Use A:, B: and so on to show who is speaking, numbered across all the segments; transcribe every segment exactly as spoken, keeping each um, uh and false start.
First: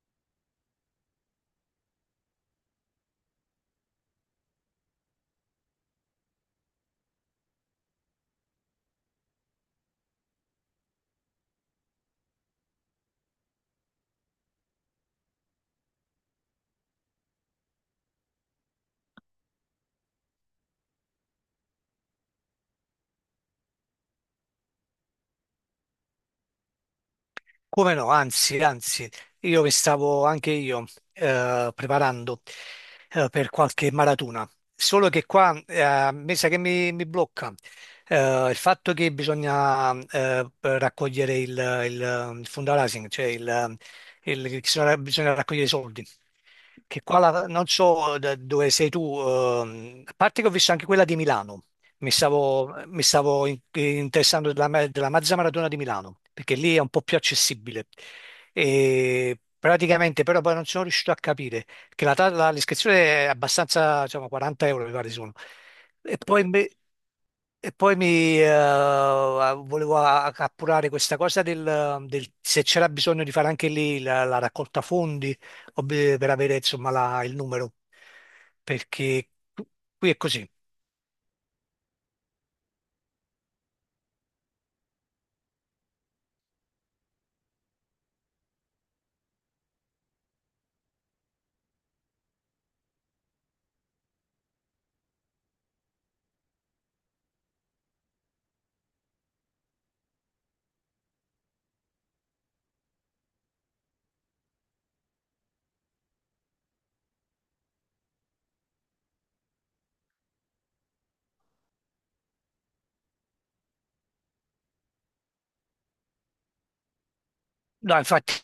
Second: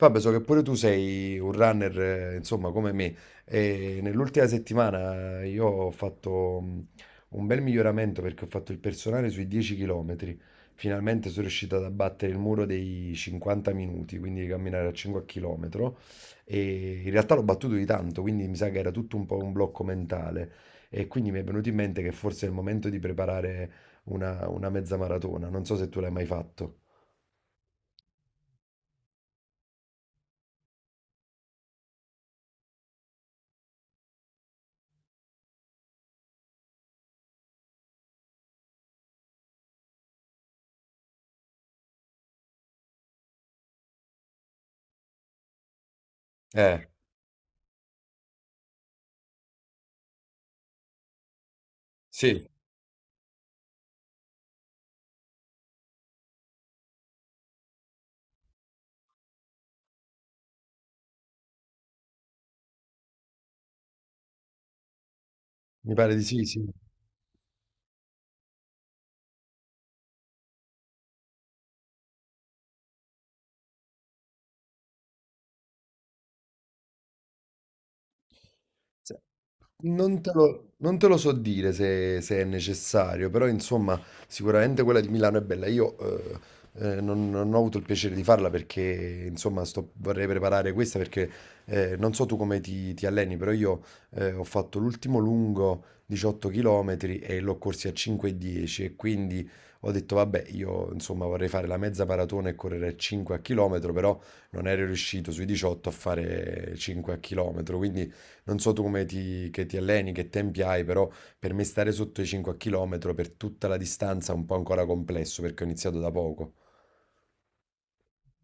A: Vabbè, so che pure tu sei un runner, eh, insomma, come me. E nell'ultima settimana io ho fatto mh, un bel miglioramento perché ho fatto il personale sui dieci chilometri. Finalmente sono riuscito ad abbattere il muro dei cinquanta minuti, quindi di camminare a cinque chilometri. E in realtà l'ho battuto di tanto, quindi mi sa che era tutto un po' un blocco mentale. E quindi mi è venuto in mente che forse è il momento di preparare una, una mezza maratona. Non so se tu l'hai mai fatto.
B: Come no, anzi, anzi, io mi stavo anche io eh, preparando eh, per qualche maratona, solo che qua eh, mi sa che mi, mi blocca eh, il fatto che bisogna eh, raccogliere il, il, il fundraising, cioè il, il- bisogna bisogna raccogliere i soldi
A: Eh,
B: che qua la- non so da dove sei tu, ehm, a parte che ho visto anche quella di Milano. mi
A: sì.
B: stavo, mi stavo in- interessando della, ma- della Mazza Maratona di Milano, perché lì è un po' più accessibile. E praticamente però poi non sono riuscito a capire, che la, ta- la- l'iscrizione è abbastanza, diciamo, quaranta euro mi pare sono.
A: Mi pare
B: E
A: di sì,
B: poi
A: sì.
B: mi, e poi mi, eh, volevo a- appurare questa cosa del, del- se c'era bisogno di fare anche lì la, la raccolta fondi ob- per avere insomma la- il numero,
A: Se-
B: perché qui è
A: Non te
B: così.
A: lo, non te lo so dire se, se è necessario, però insomma sicuramente quella di Milano è bella. Io eh, eh, non, non ho avuto il piacere di farla perché insomma sto- vorrei preparare questa perché eh, non so tu come ti, ti alleni, però io eh, ho fatto l'ultimo lungo diciotto chilometri e l'ho corsi a cinque e dieci e dieci e quindi ho detto vabbè io insomma vorrei fare la mezza maratona e correre a cinque a chilometro, però non ero riuscito sui diciotto a fare cinque a chilometro, quindi. Non so tu come ti, che ti alleni, che tempi hai, però per me stare sotto i cinque chilometri per tutta la distanza è un po' ancora complesso perché ho iniziato da poco.
B: No, infatti,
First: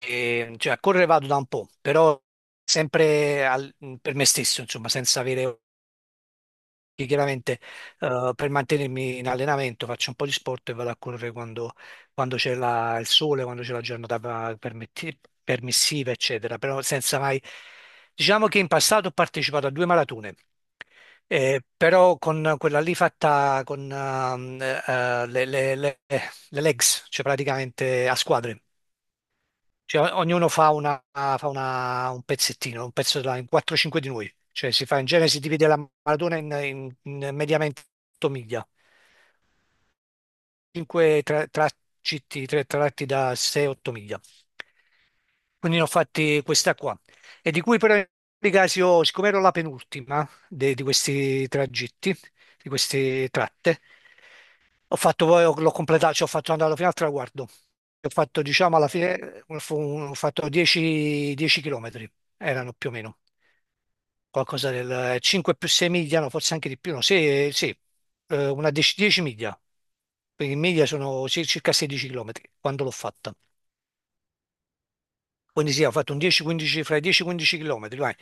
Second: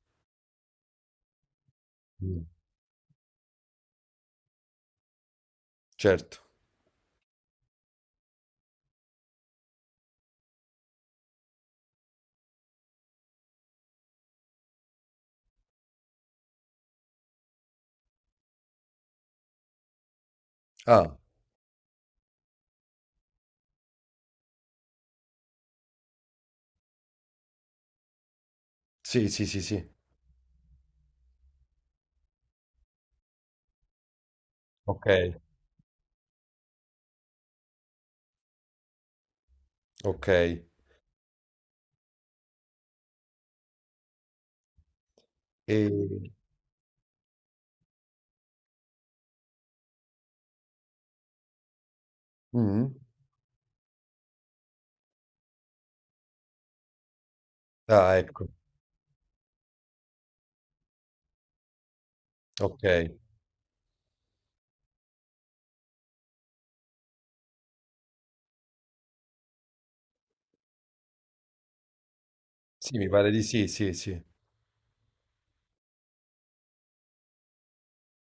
B: eh, cioè, a correre vado da un po', però
A: Mm.
B: sempre al- per me stesso, insomma, senza avere
A: Certo.
B: che chiaramente eh, per mantenermi in allenamento faccio un po' di sport e vado a correre quando, quando c'è la- il sole, quando c'è la giornata permetti- permissiva, eccetera, però senza mai. Diciamo che in passato ho partecipato a due maratone,
A: Ah,
B: eh, però con quella lì fatta con ehm, eh, eh, le, le- le- le legs, cioè praticamente a squadre.
A: sì, sì, sì, sì.
B: Cioè, o- ognuno fa, una, fa una- un pezzettino, un pezzo della, in quattro cinque di noi. Cioè, si fa
A: Ok.
B: in genere, si divide la maratona in, in- in mediamente otto miglia,
A: Ok.
B: cinque tra, tra- citti, tre tratti da sei otto miglia. Quindi ne ho
A: E.
B: fatti questa qua. E di cui però in ogni caso, io, siccome ero la penultima de- di questi tragitti, di
A: Mm?
B: queste tratte, ho fatto poi, l'ho completato, ci ho fatto andare fino al traguardo. Ho
A: Ah,
B: fatto,
A: ecco.
B: diciamo, alla fine, fu- ho fatto dieci dieci chilometri, erano
A: Ok.
B: più o meno, qualcosa del cinque più sei miglia, no, forse anche di più, no, sì, sì, eh, una dieci dieci miglia. Quindi in miglia sono ci- circa sedici chilometri quando l'ho
A: Sì, mi pare
B: fatta.
A: di sì, sì, sì.
B: Quindi sì, ho fatto un dieci a quindici fra i dieci quindici km, vai.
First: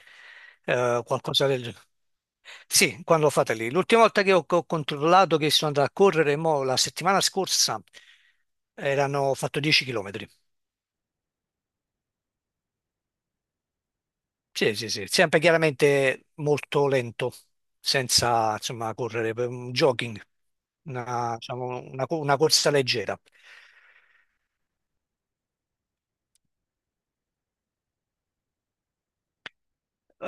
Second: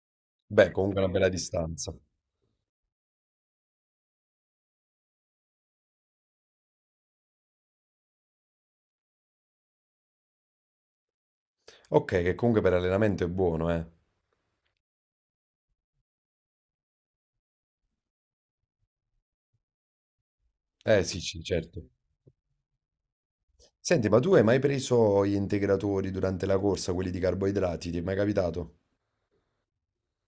A: Beh, comunque
B: Eh,
A: è una bella
B: qualcosa del genere.
A: distanza.
B: Sì, quando l'ho fatta lì. L'ultima volta che ho, che ho controllato che sono andato a correre, mo, la settimana scorsa, erano, ho fatto dieci chilometri.
A: Ok, che comunque per allenamento è buono, eh.
B: Sì, sì, sì, sempre chiaramente molto lento, senza, insomma, correre, per un jogging,
A: Eh, sì,
B: una,
A: sì,
B: diciamo,
A: certo.
B: una co- una corsa leggera.
A: Senti, ma tu hai mai preso gli integratori durante la corsa, quelli di carboidrati? Ti è mai capitato?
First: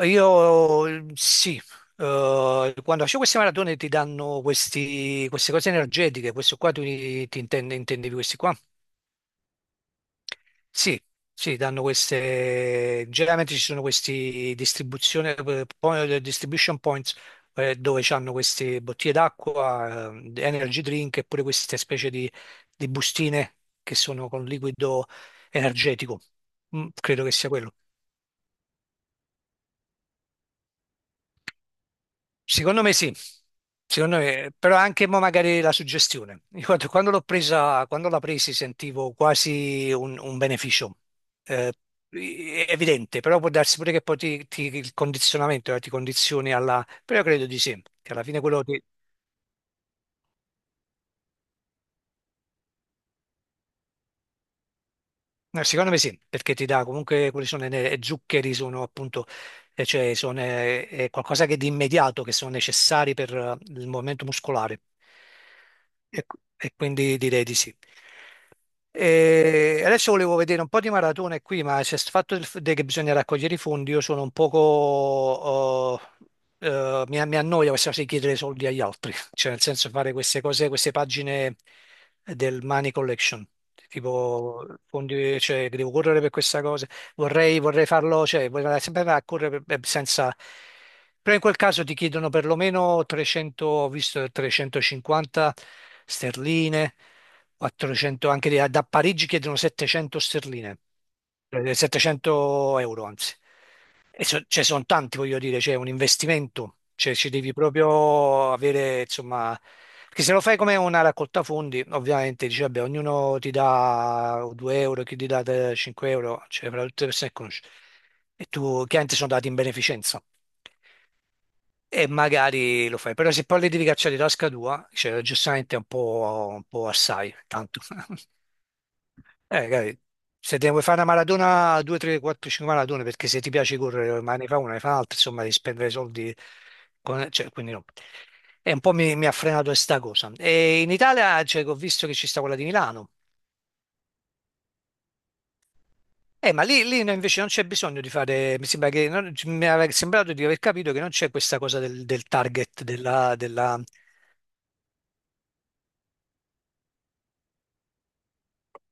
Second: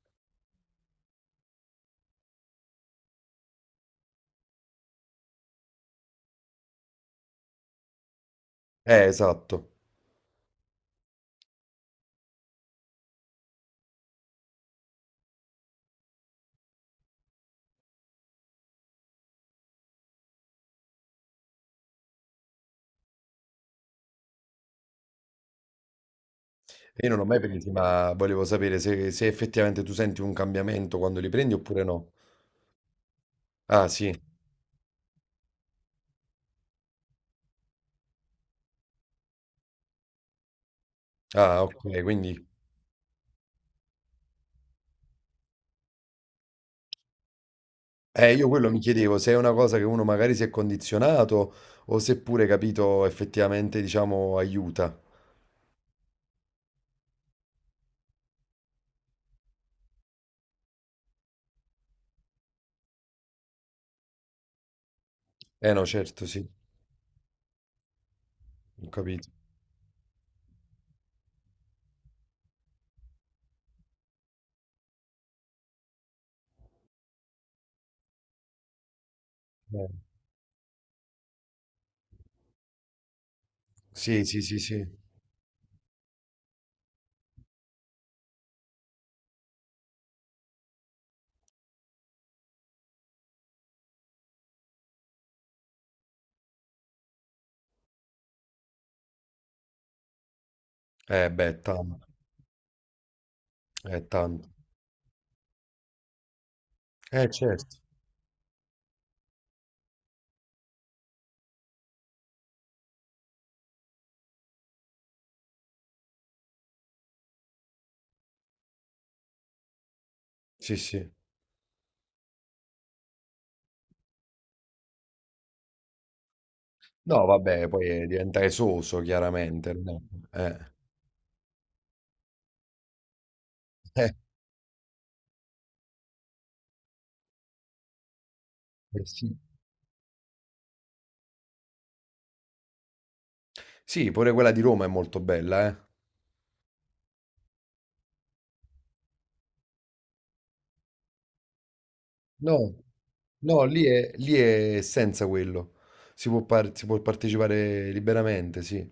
B: Io eh, sì, eh, quando faccio queste maratone ti danno questi- queste cose energetiche, questo qua tu ti, ti intende- intendevi questi qua?
A: Eh, esatto.
B: Sì, sì, danno queste, generalmente ci sono questi distribuzione, eh, point- distribution points eh, dove hanno queste bottiglie d'acqua, eh, energy drink e pure queste specie di, di bustine che sono con liquido energetico. Mm,
A: Io non l'ho
B: credo che
A: mai
B: sia
A: presi,
B: quello.
A: ma volevo sapere se, se effettivamente tu senti un cambiamento quando li prendi oppure no.
B: Secondo me sì,
A: Ah, sì.
B: secondo me, però anche mo magari la suggestione. Ricordo quando quando l'ho presa, quando la presi sentivo quasi un, un beneficio
A: Ah,
B: eh,
A: ok, quindi.
B: evidente, però può darsi pure che poi ti, ti- il condizionamento, eh, ti condizioni alla. Però credo di sì, che alla
A: Eh,
B: fine
A: io
B: quello
A: quello mi
B: ti.
A: chiedevo se è una cosa che uno magari si è condizionato o seppure, capito, effettivamente, diciamo, aiuta.
B: No, secondo me sì, perché ti dà comunque quelli sono le zuccheri, sono appunto e cioè sono, è, è qualcosa che di immediato, che sono necessari per eh, il movimento muscolare.
A: Eh no,
B: E,
A: certo,
B: qu-
A: sì,
B: e quindi direi di sì.
A: ho capito.
B: E adesso volevo vedere un po' di maratone qui, ma c'è il fatto del f- de- che bisogna raccogliere i fondi, io sono un poco. Oh, eh, mi, mi annoia questa cosa di chiedere soldi agli altri, cioè nel
A: Eh,
B: senso fare queste cose, queste pagine del Money Collection,
A: Sì, sì, sì,
B: tipo
A: sì.
B: fondi, cioè che devo correre per questa cosa. vorrei, vorrei farlo, cioè vorrei andare sempre a correre per- per- senza. Però in quel caso ti chiedono perlomeno trecento, ho visto trecentocinquanta sterline, quattrocento, anche da da Parigi chiedono settecento sterline,
A: Eh, beh,
B: eh,
A: tanto,
B: settecento euro anzi.
A: è
B: E so-
A: tanto.
B: ce ne sono tanti, voglio dire, c'è un investimento, cioè
A: Eh,
B: ci devi
A: certo.
B: proprio avere, insomma, perché se lo fai come una raccolta fondi, ovviamente dici, vabbè, ognuno ti dà due euro, chi ti dà te- cinque euro, cioè fra tutte le persone che conosci. E tu, chiaramente sono dati in beneficenza
A: Sì, sì.
B: e magari lo fai, però se poi li devi cacciare di tasca tua, cioè, giustamente è un po', un po'
A: No,
B: assai,
A: vabbè,
B: tanto.
A: poi eh, diventa esoso,
B: Eh,
A: chiaramente,
B: dai,
A: no? Eh.
B: se te ne vuoi fare una maratona, due, tre, quattro, cinque maratone, perché se ti piace
A: Eh,
B: correre, ma ne fa una, ne fa un'altra, insomma, devi spendere soldi, con- cioè, quindi no. E un po'
A: eh
B: mi, mi ha
A: sì.
B: frenato questa cosa. E in Italia, cioè, che ho visto che ci sta quella di Milano.
A: Sì, pure quella di Roma è molto bella, eh.
B: Eh, ma lì, lì no, invece non c'è bisogno di fare, mi sembra che, non- mi aveva sembrato di aver capito che non c'è questa cosa del, del
A: No,
B: target della,
A: no,
B: della.
A: lì è, lì è senza quello. Si può, par- si può partecipare liberamente, sì.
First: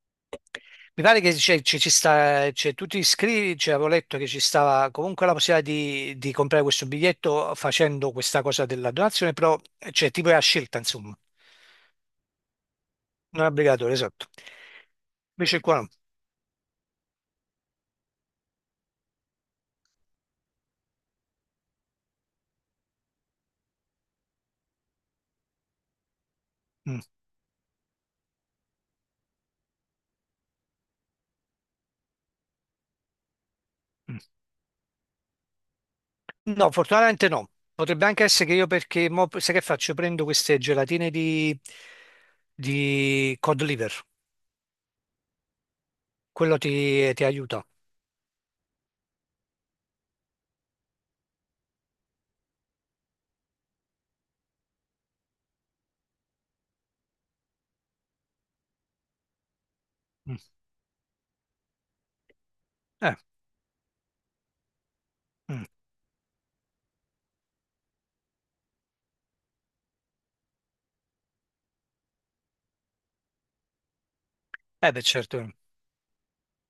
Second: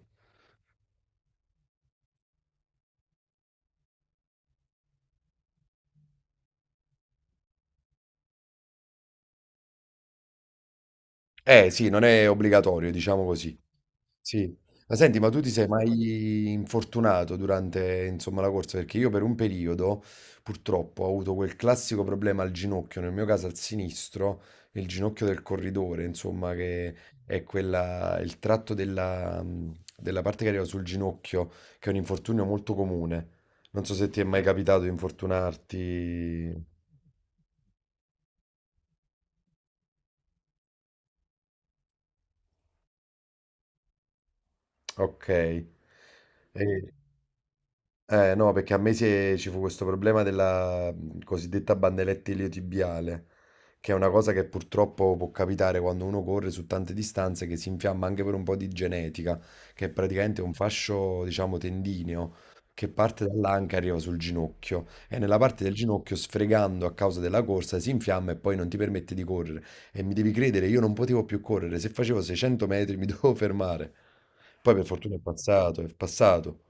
B: Mi pare che c'è- ci ci sta, cioè, tu ti iscrivi, cioè, avevo letto che ci stava comunque la possibilità di, di comprare questo biglietto facendo questa cosa della donazione, però cioè, tipo è a scelta, insomma,
A: Eh sì, non è obbligatorio, diciamo
B: non è
A: così.
B: obbligatorio, esatto.
A: Sì. Ma senti, ma tu ti
B: Invece
A: sei
B: qua no.
A: mai infortunato durante, insomma, la corsa? Perché io per un periodo, purtroppo, ho avuto quel classico problema al ginocchio, nel mio caso al sinistro, il ginocchio del corridore, insomma, che
B: Mm,
A: è quella, il tratto della, della parte che arriva sul ginocchio, che è un infortunio molto comune. Non so se ti
B: mm.
A: è mai capitato di
B: No,
A: infortunarti.
B: fortunatamente no. Potrebbe anche essere che io perché, mo, sai che faccio? Prendo queste gelatine di, di cod liver,
A: Ok.
B: quello
A: E-
B: ti, ti aiuta.
A: Eh, no, perché a me si è- ci fu questo problema della mh, cosiddetta bandeletta iliotibiale, che è una cosa che purtroppo può capitare quando uno corre su tante distanze, che si infiamma anche per un po' di genetica, che è
B: Mm.
A: praticamente un fascio, diciamo, tendineo, che
B: Eh,
A: parte dall'anca e arriva sul ginocchio, e nella parte
B: mm.
A: del ginocchio, sfregando a causa della corsa, si infiamma e poi non ti permette di correre. E mi devi credere, io non potevo più correre, se facevo seicento metri mi dovevo fermare. Poi per
B: Eh, beh,
A: fortuna è
B: certo.
A: passato, è passato.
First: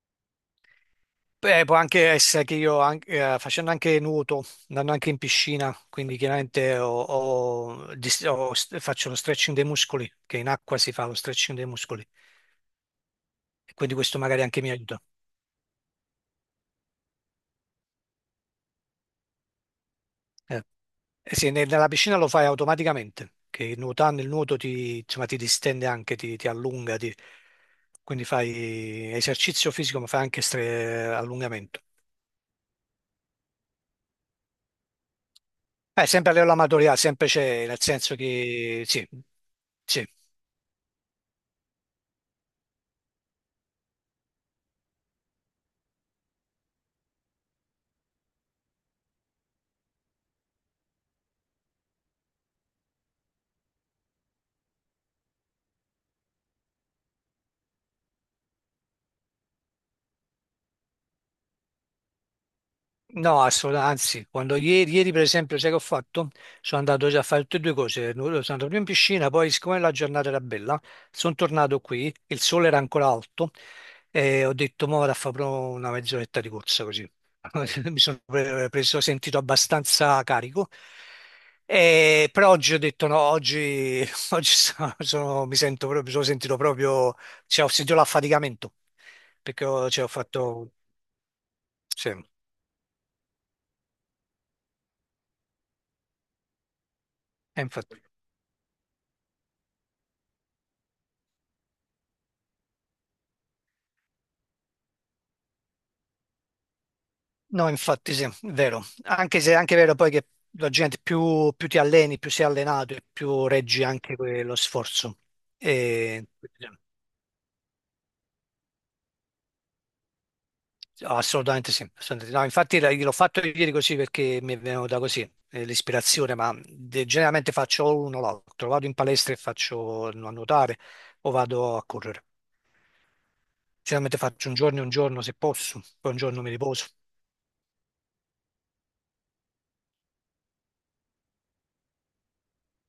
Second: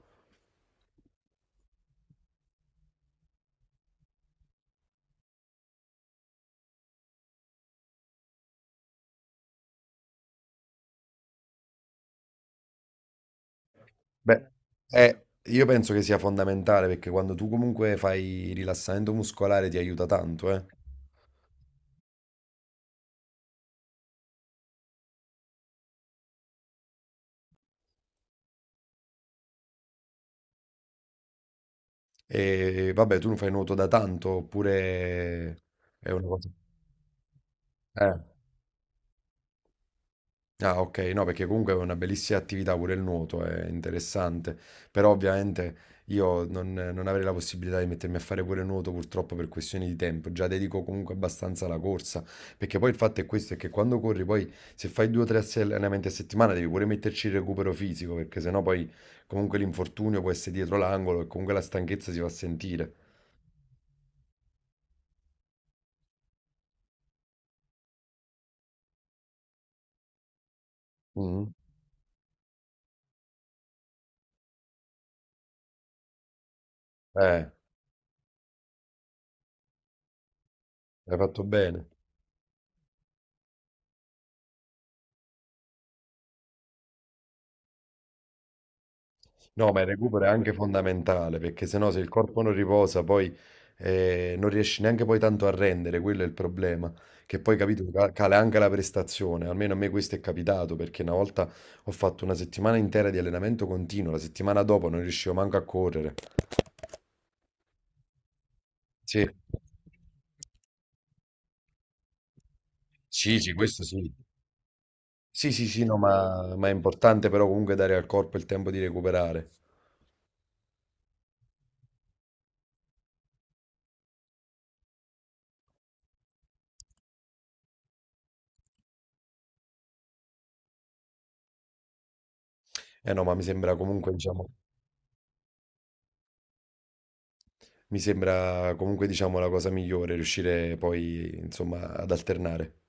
B: Beh, può anche essere che io an- eh, facendo anche nuoto, andando anche in piscina, quindi chiaramente ho- ho dis- ho st- faccio lo stretching dei muscoli, che in acqua si fa lo stretching dei muscoli, e quindi questo magari
A: Beh,
B: anche mi aiuta.
A: eh, io penso che sia fondamentale perché quando tu comunque fai rilassamento muscolare ti aiuta tanto,
B: Eh.
A: eh.
B: Eh sì, ne- nella piscina lo fai automaticamente, che nuotando il nuoto ti, insomma, ti distende anche, ti, ti allunga, ti- quindi fai esercizio fisico, ma fai anche stre- allungamento.
A: E vabbè, tu non fai nuoto da tanto, oppure
B: Eh,
A: è una
B: sempre a
A: cosa.
B: livello amatoriale, sempre c'è, nel senso
A: Eh.
B: che sì, sì.
A: Ah, ok, no, perché comunque è una bellissima attività pure il nuoto, è interessante, però ovviamente io non, non avrei la possibilità di mettermi a fare pure nuoto purtroppo per questioni di tempo, già dedico comunque abbastanza alla corsa, perché poi il fatto è questo, è che quando corri poi se fai due o tre allenamenti a settimana devi pure metterci il recupero fisico, perché sennò poi comunque l'infortunio può essere dietro l'angolo e comunque la stanchezza si va a sentire.
B: No, assolutamente, anzi, quando ieri, ieri, per esempio, sai che ho fatto? Sono andato già a fare tutte e due cose, sono andato prima in piscina, poi siccome la giornata era bella, sono
A: Mm.
B: tornato qui, il sole era ancora alto e ho detto, mo vado a fare proprio una mezz'oretta di corsa così.
A: Eh,
B: Mi sono pre- preso, sentito abbastanza carico.
A: hai fatto bene.
B: E- però oggi ho detto no, oggi, oggi sono- sono- mi sento proprio, mi sono sentito proprio, cioè, ho sentito l'affaticamento, perché
A: No, ma il
B: ho, cioè, ho
A: recupero è anche
B: fatto,
A: fondamentale perché sennò se il
B: sì, e
A: corpo non riposa poi eh, non riesci neanche poi tanto a rendere, quello è il problema, che poi capito
B: infatti.
A: ca- cala anche la prestazione, almeno a me questo è capitato perché una volta ho fatto una settimana intera di allenamento continuo, la settimana dopo non riuscivo manco a correre.
B: No, infatti sì, è vero.
A: Sì.
B: Anche se è anche vero poi che la gente più, più ti alleni, più sei allenato e
A: Sì,
B: più
A: sì, questo
B: reggi
A: sì.
B: anche que- lo sforzo.
A: Sì, sì, sì, no,
B: E-
A: ma, ma è importante però comunque dare al corpo il tempo di recuperare.
B: Assolutamente sì. Assolutamente, sì. No, infatti la- l'ho fatto ieri così perché mi è venuta così eh, l'ispirazione, ma de- generalmente faccio o l'uno o l'altro. Vado in palestra e faccio a nuotare o vado a correre.
A: Eh no, ma mi sembra comunque,
B: Generalmente faccio
A: diciamo.
B: un giorno e un giorno se posso, poi un giorno mi riposo.
A: Mi sembra comunque diciamo la cosa migliore, riuscire poi insomma ad alternare.